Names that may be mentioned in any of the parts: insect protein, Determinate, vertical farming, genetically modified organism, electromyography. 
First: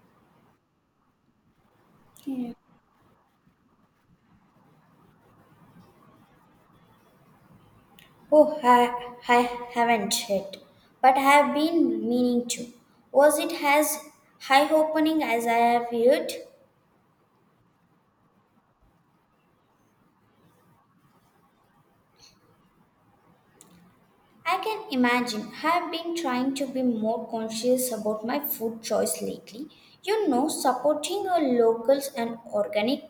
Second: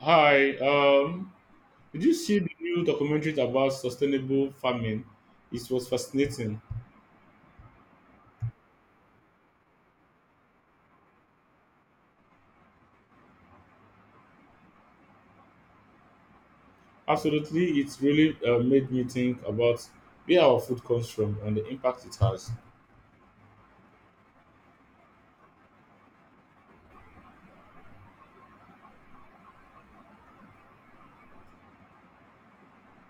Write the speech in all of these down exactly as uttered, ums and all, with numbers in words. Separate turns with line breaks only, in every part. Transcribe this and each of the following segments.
Hi, um, did you see the new documentary about sustainable farming? It was fascinating.
Oh, I, I haven't yet, but I have been meaning to. Was it as high opening as I have heard?
Absolutely, it really uh, made me think about where our food comes from and the impact it has.
I can imagine. I have been trying to be more conscious about my food choice lately. You know, supporting our locals and organic,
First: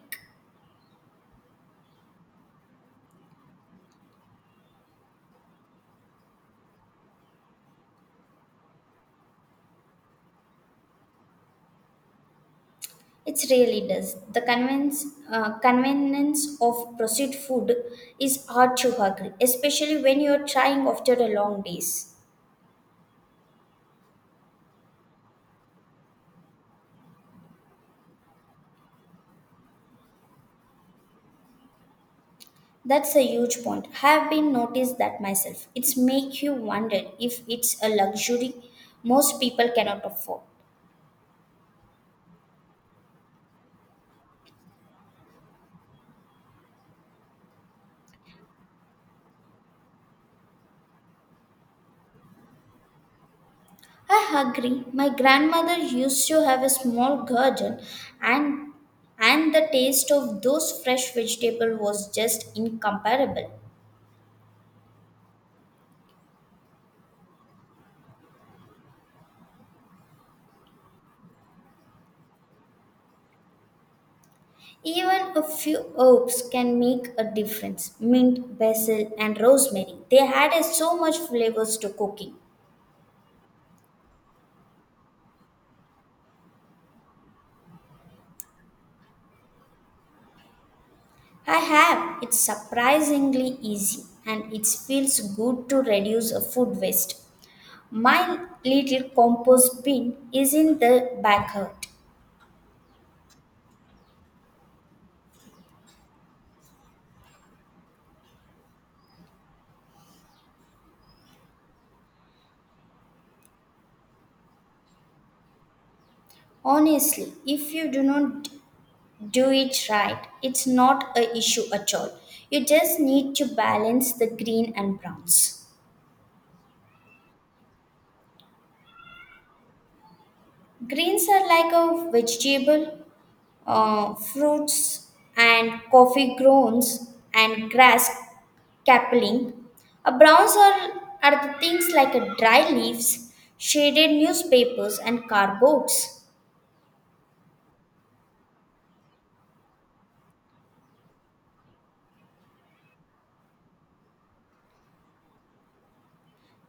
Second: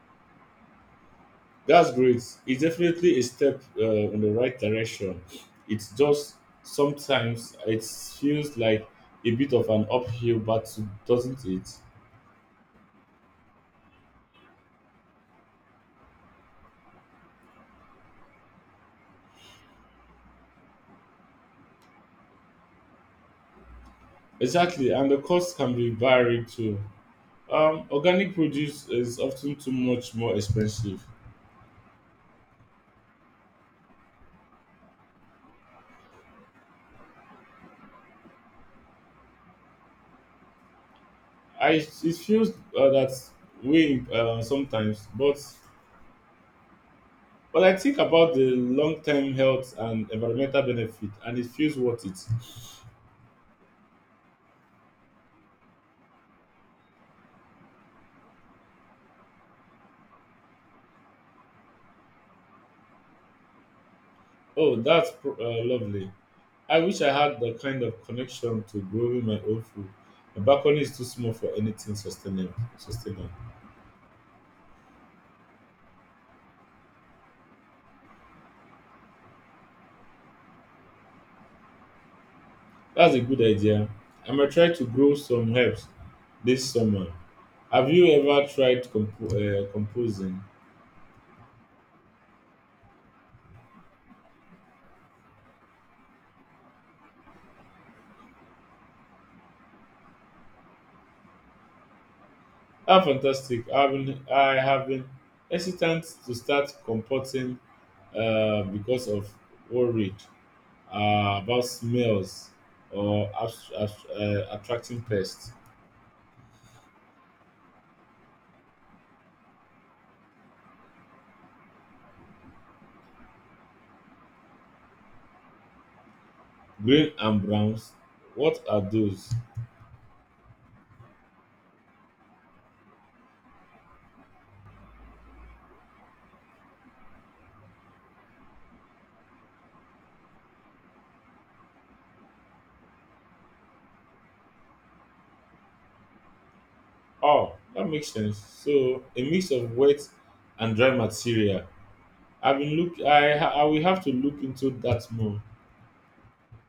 That's great. It's definitely a step uh, in the right direction. It's just sometimes it feels like a bit of an uphill battle, doesn't it?
it really does. The convenience, uh, convenience of processed food is hard to agree, especially when you are trying after a long days.
Exactly, and the cost can be varied too. Um, organic produce is often too much more expensive.
That's a huge point. Have been noticed that myself. It's make you wonder if it's a luxury most people cannot afford.
I it feels uh, that way uh, sometimes, but but I think about the long-term health and environmental benefit, and it feels worth it.
I agree. My grandmother used to have a small garden and and the taste of those fresh vegetables was just incomparable.
Oh, that's pro- uh, lovely. I wish I had the kind of connection to growing my own food. My balcony is too small for anything sustainable. Sustainable.
Even a few herbs can make a difference. Mint, basil and rosemary. They added so much flavors to cooking.
That's a good idea. I might try to grow some herbs this summer. Have you ever tried compo- uh, composing?
I have. It's surprisingly easy and it feels good to reduce a food waste. My little compost bin is in the backyard.
Ah, fantastic. I've been, I have been hesitant to start comporting uh, because of worried uh, about smells or abs- abs- uh, attracting pests.
Honestly, if you do not do it right, it's not a issue at all. You just need to balance the green and browns.
Green and browns, what are those?
Greens are like a vegetable, uh, fruits and coffee grounds and grass Capelling. A browns are, are the things like a dry leaves, shaded newspapers, and cardboards.
Oh, that makes sense. So a mix of wet and dry material. I've been look. I ha- I will have to look into that more.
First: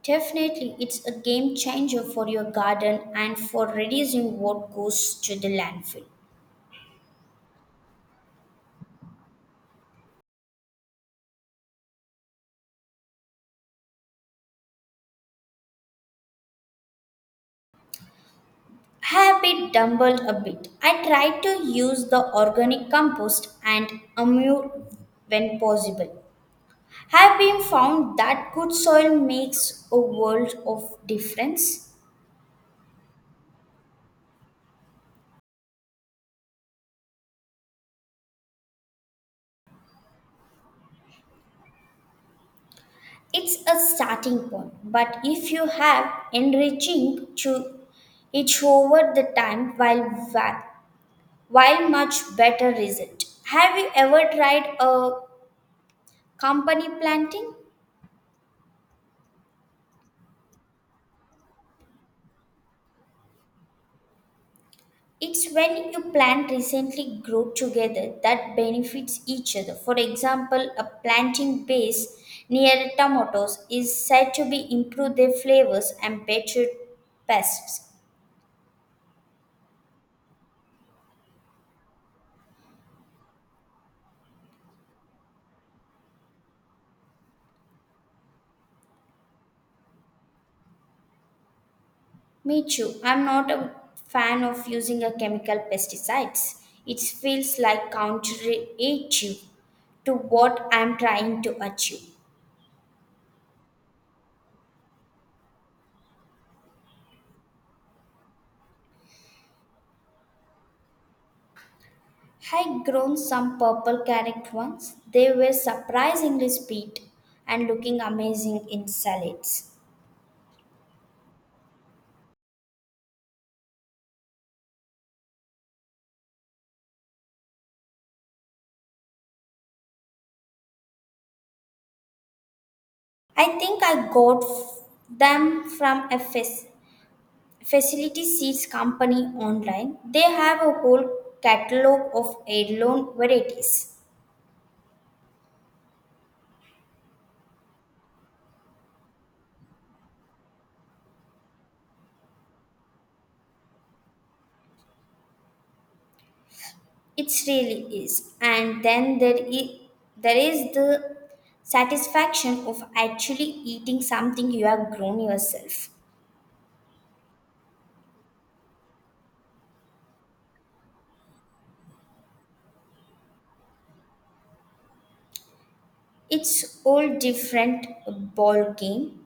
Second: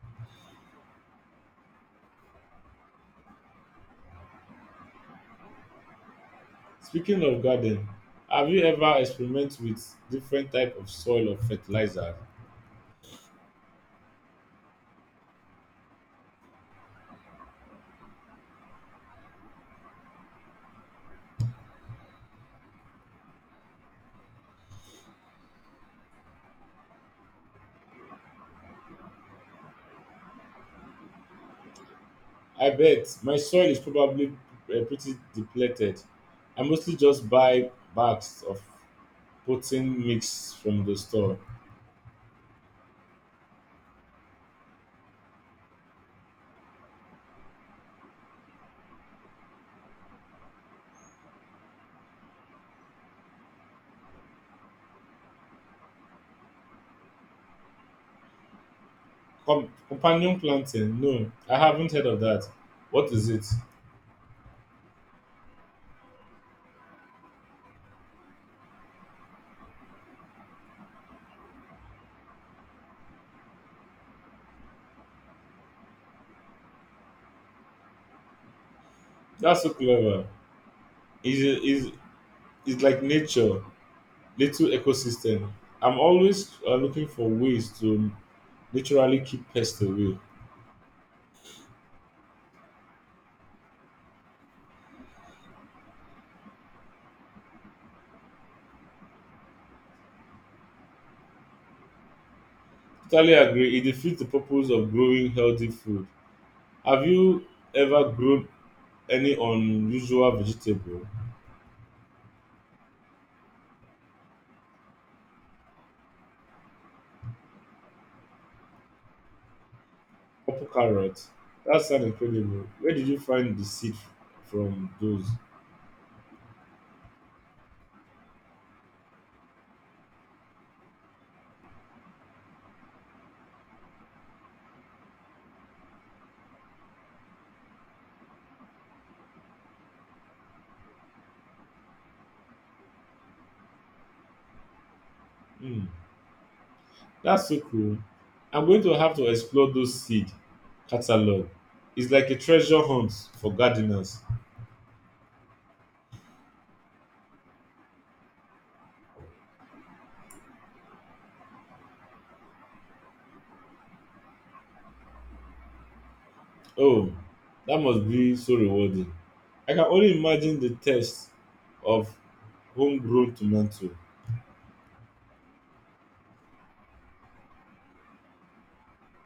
Definitely, it's a game changer for your garden and for reducing what goes to the landfill.
Speaking of garden, have you ever experimented with different type of soil or fertilizer?
I have been dumbled a bit. I try to use the organic compost and amur when possible. Have been found that good soil makes a world of difference.
I bet my soil is probably uh, pretty depleted. I mostly just buy bags of potting mix from the store.
It's a starting point, but if you have enriching to each over the time while va- while much better result. Have you ever tried a company planting?
Com- companion planting? No, I haven't heard of that. What is it?
It's when you plant recently grow together that benefits each other. For example, a planting base near tomatoes is said to be improve their flavors and better pests.
That's so clever. Is is is like nature, little ecosystem. I'm always uh, looking for ways to literally keep pests away.
Me too. I'm not a fan of using a chemical pesticides. It feels like counterintuitive to what I'm trying to achieve.
Totally agree. It defeats the purpose of growing healthy food. Have you ever grown any unusual vegetable?
I grown some purple carrot once. They were surprisingly sweet and looking amazing in salads.
Purple carrots. That sounds incredible. Where did you find the seed from those?
I think I got f- them from a fac- facility seeds company online. They have a whole catalog of heirloom varieties.
Hmm, that's so cool. I'm going to have to explore those seed catalog. It's like a treasure hunt for gardeners.
It really is. And then there is, there is the satisfaction of actually eating something you have grown yourself.
Oh, that must be so rewarding. I can only imagine the taste of homegrown tomato.
It's all different ball game.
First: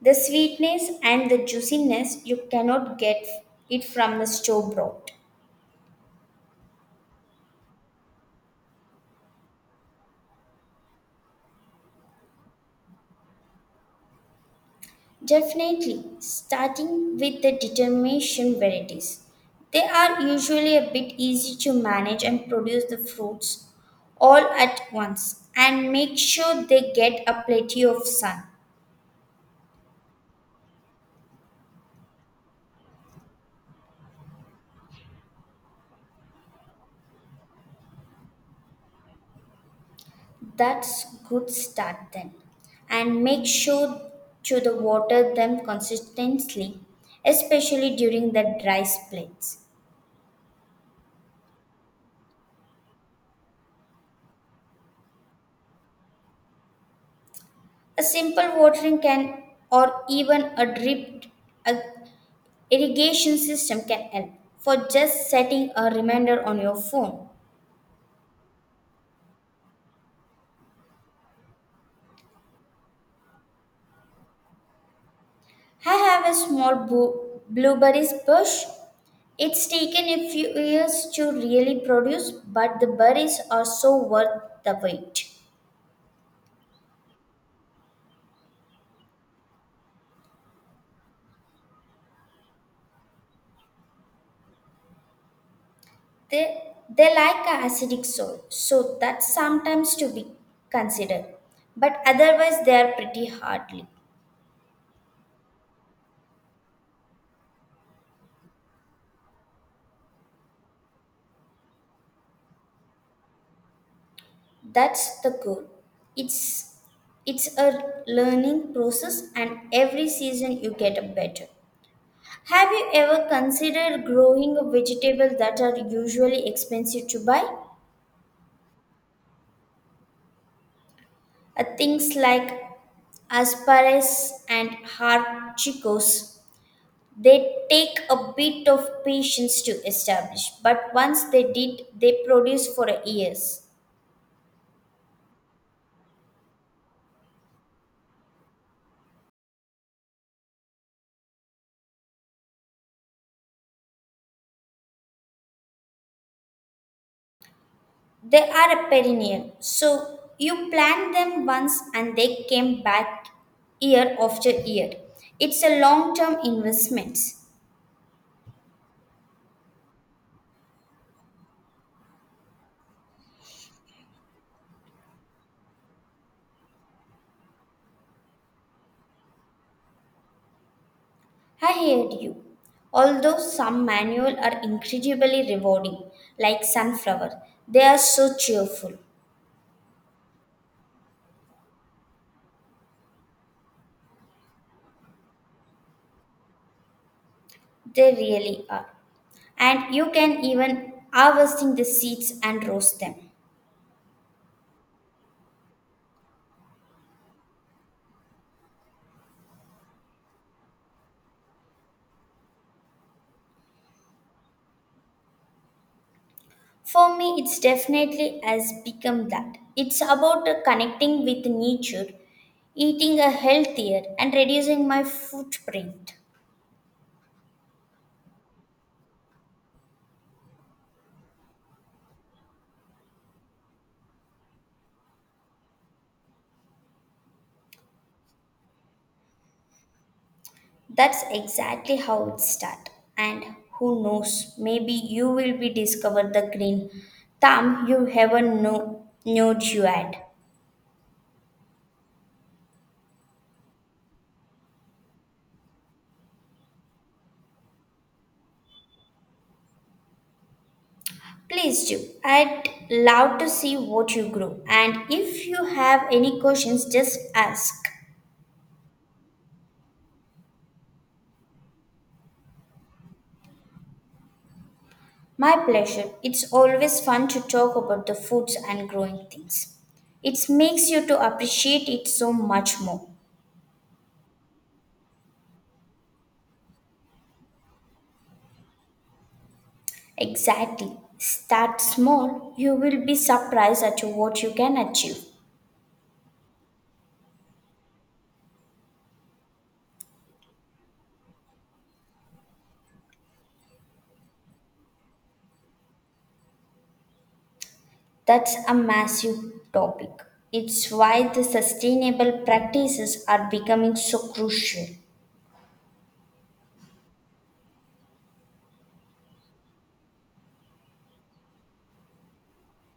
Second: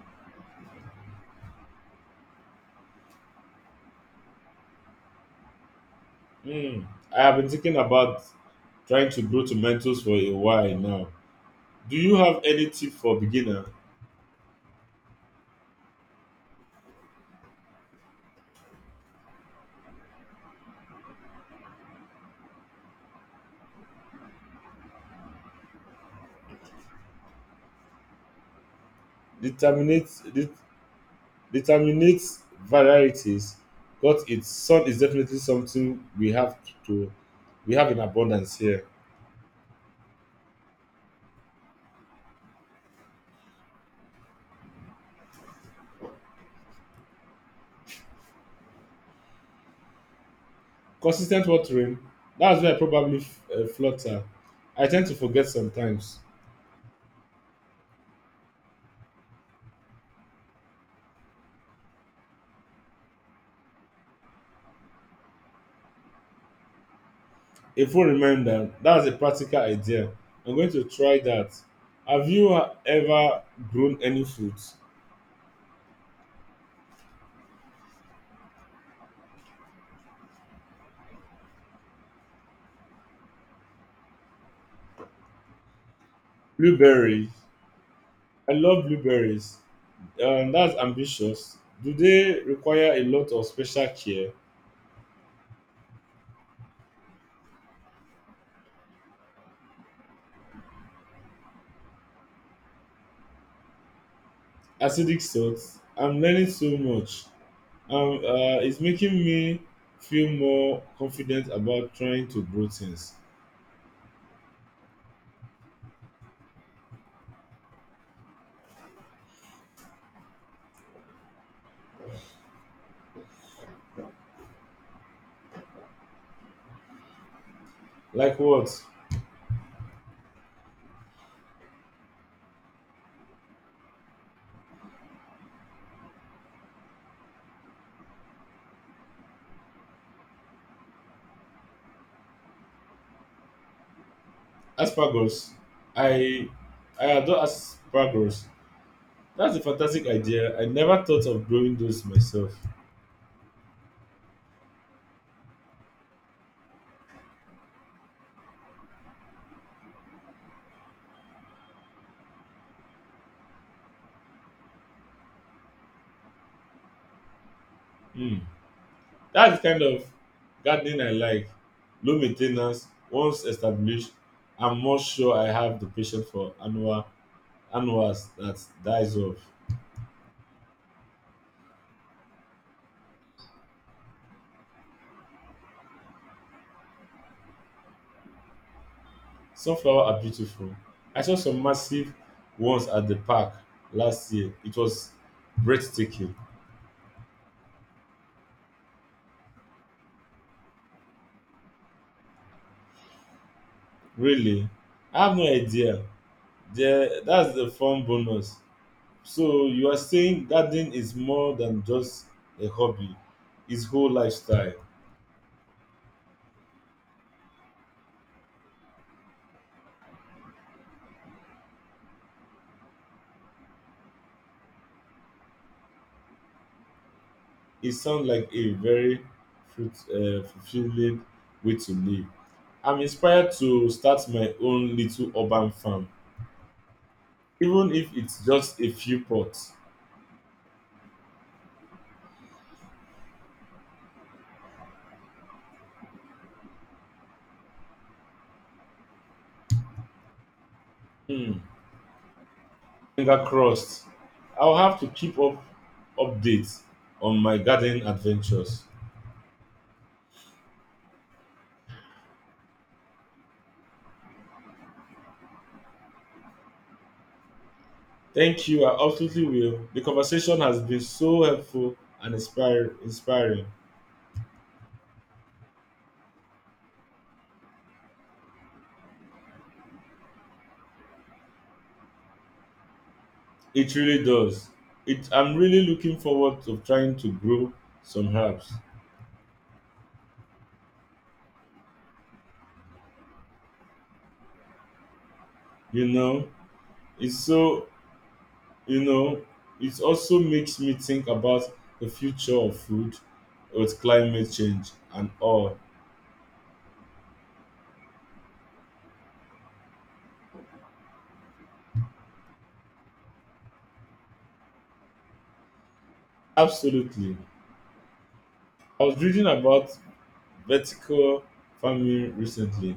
The sweetness and the juiciness you cannot get it from the store bought.
Hmm, I have been thinking about trying to grow tomatoes for a while now. Do you have any tip for beginner?
Definitely, starting with the determination varieties. They are usually a bit easy to manage and produce the fruits all at once and make sure they get a plenty of sun.
Determinate Determinate varieties, but its sun is definitely something we have to we have in abundance here.
That's good start then. And make sure to the water them consistently, especially during the dry spells.
Consistent watering, that's where I probably f- uh, flutter. I tend to forget sometimes.
A simple watering can or even a drip a irrigation system can help for just setting a reminder on your phone.
A full reminder, that's a practical idea. I'm going to try that. Have you uh, ever grown any fruit?
I have a small bu- blueberries bush. It's taken a few years to really produce, but the berries are so worth the wait.
Blueberries. I love blueberries. Um, that's ambitious. Do they require a lot of special care?
They, they like a acidic soil, so that's sometimes to be considered. But otherwise, they are pretty hardly.
Acidic salt. I'm learning so much. Um uh, it's making me feel more confident about trying to grow things.
That's the goal. It's it's a learning process, and every season you get a better. Have you ever considered growing vegetables that are usually expensive to buy?
Like what?
Uh, things like asparagus and haricot. They take a bit of patience to establish, but once they did, they produce for years.
Asparagus. I i adore asparagus. That's a fantastic idea. I never thought of growing those myself.
They are a perennial, so you plant them once and they came back year after year. It's a long term investment.
Hmm, that's the kind of gardening I like. Low main, once established. I'm more sure I have the patience for annual annuals that dies off.
I hear you. Although some manual are incredibly rewarding, like sunflower, they are so cheerful.
Sunflower are beautiful. I saw some massive ones at the park last year. It was breathtaking.
They really are. And you can even harvesting the seeds and roast them.
Really? I have no idea. There, that's the fun bonus. So you are saying gardening is more than just a hobby; it's whole lifestyle.
For me, it's definitely has become that. It's about uh, connecting with nature, eating a healthier, and reducing my footprint.
It sounds like a very fruit, uh, fulfilling way to live. I'm inspired to start my own little urban farm, even if it's just a few pots.
That's exactly how it starts. And who knows, maybe you will be discover the green thumb you ever knew, knew you had.
Hmm. Finger crossed. I'll have to keep up updates on my gardening adventures.
Please do. I'd love to see what you grow. And if you have any questions, just ask.
Thank you. I absolutely will. The conversation has been so helpful and inspire, inspiring.
My pleasure. It's always fun to talk about the foods and growing things. It makes you to appreciate it so much more.
It really does. It, I'm really looking forward to trying to grow some herbs.
Exactly. Start small. You will be surprised at what you can achieve.
You know, it's so, you know, it also makes me think about the future of food with climate change and all.
That's a massive topic. It's why the sustainable practices are becoming so crucial.
Absolutely. I was reading about vertical farming recently.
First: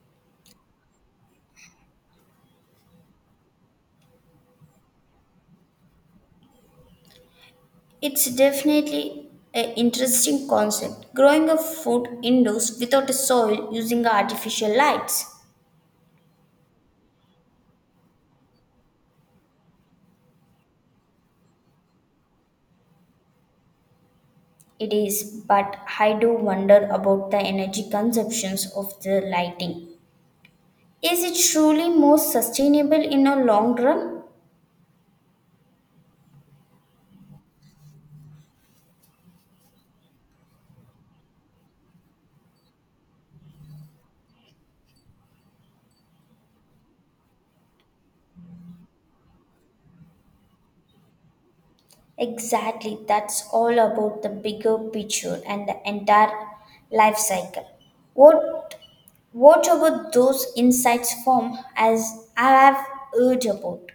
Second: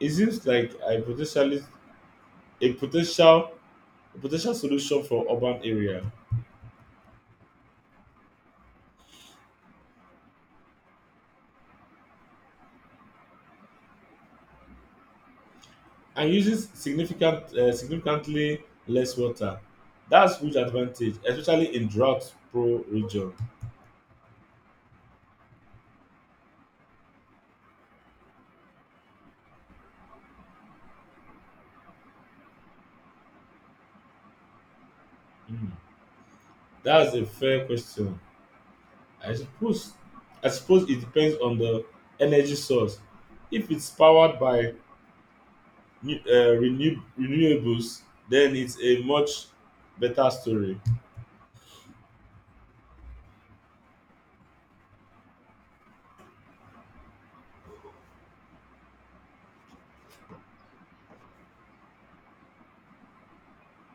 It seems like a potentially a potential a potential solution for urban area
It's definitely an interesting concept. Growing a food indoors without a soil using artificial lights.
and uses significant uh, significantly less water. That's huge advantage, especially in drought pro region.
It is, but I do wonder about the energy consumptions of the lighting. Is it truly more sustainable in a long run?
Mm, that's a fair question. I suppose I suppose it depends on the energy source. If it's powered by new- uh, renew- renewables, then it's a much better story.
Exactly, that's all about the bigger picture and the entire life cycle. What what about those insights form as I have heard about?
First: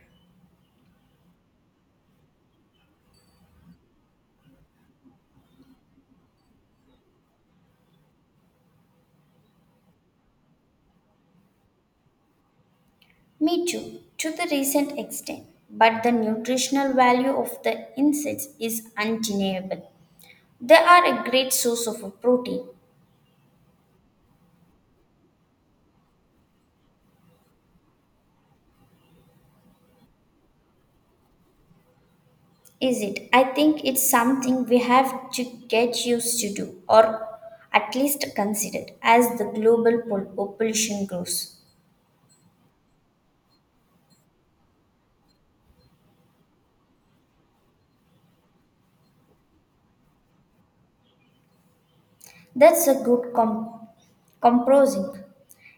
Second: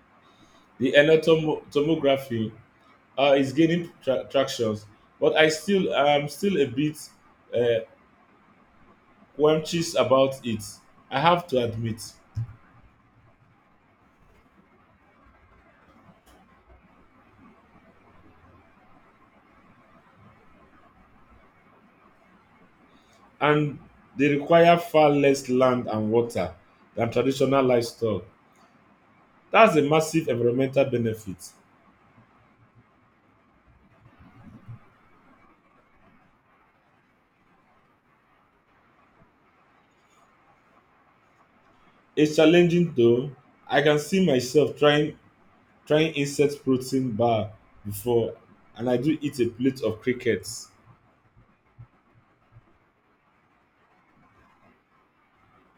The electrom- tomography uh, is gaining tra- traction, but I still am still a bit uh, quenched about it. I have to admit,
Me too, to the recent extent. But the nutritional value of the insects is undeniable. They are a great source of a protein,
and they require far less land and water than traditional livestock. That's a massive environmental benefit.
is it? I think it's something we have to get used to do or at least considered as the global pol- population grows.
It's challenging though. I can see myself trying trying insect protein bar before, and I do eat a plate of crickets.
That's a good com- composing.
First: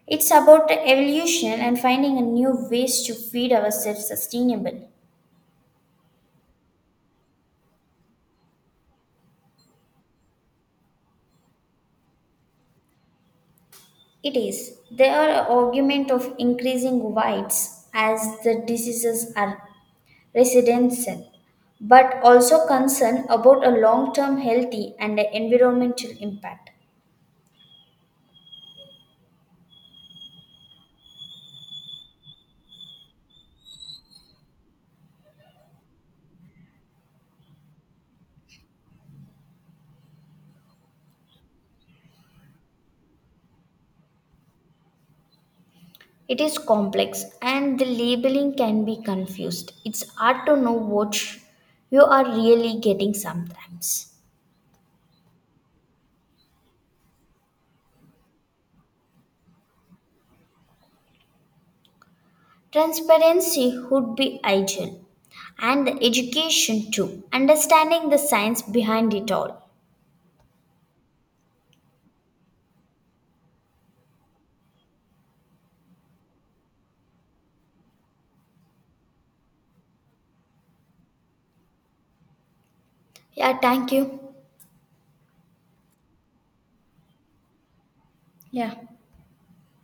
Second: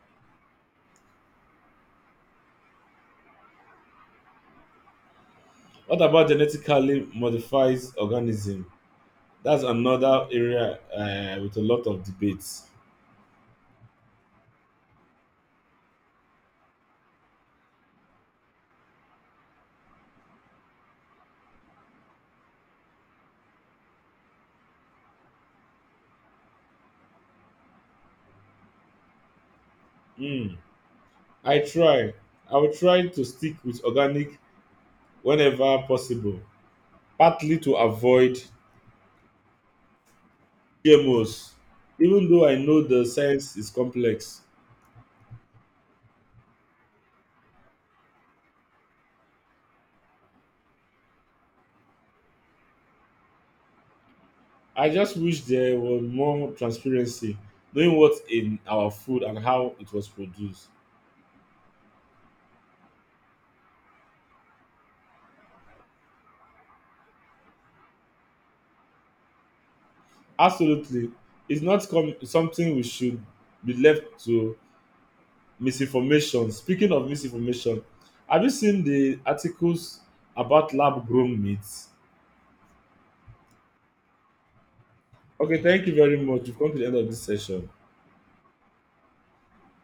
It's about evolution and finding a new ways to feed ourselves sustainable.
What about genetically modified organism? That's another area, um with a lot of debates.
It is. There are argument of increasing whites as the diseases are residential, but also concern about a long-term healthy and environmental impact.
um I try. I will try to stick with organic whenever possible, partly to avoid G M Os, even though I know the science is complex.
It is complex and the labeling can be confused. It's hard to know what you are really getting sometimes.
I just wish there was more transparency, knowing what's in our food and how it was produced.
Transparency would be ideal, and the education too, understanding the science behind it all.
Absolutely. It's not com- something we should be left to misinformation. Speaking of misinformation, have you seen the articles about lab grown meat?
Yeah, thank you.
Okay, thank you very much. We've come to the end of this session.
Yeah.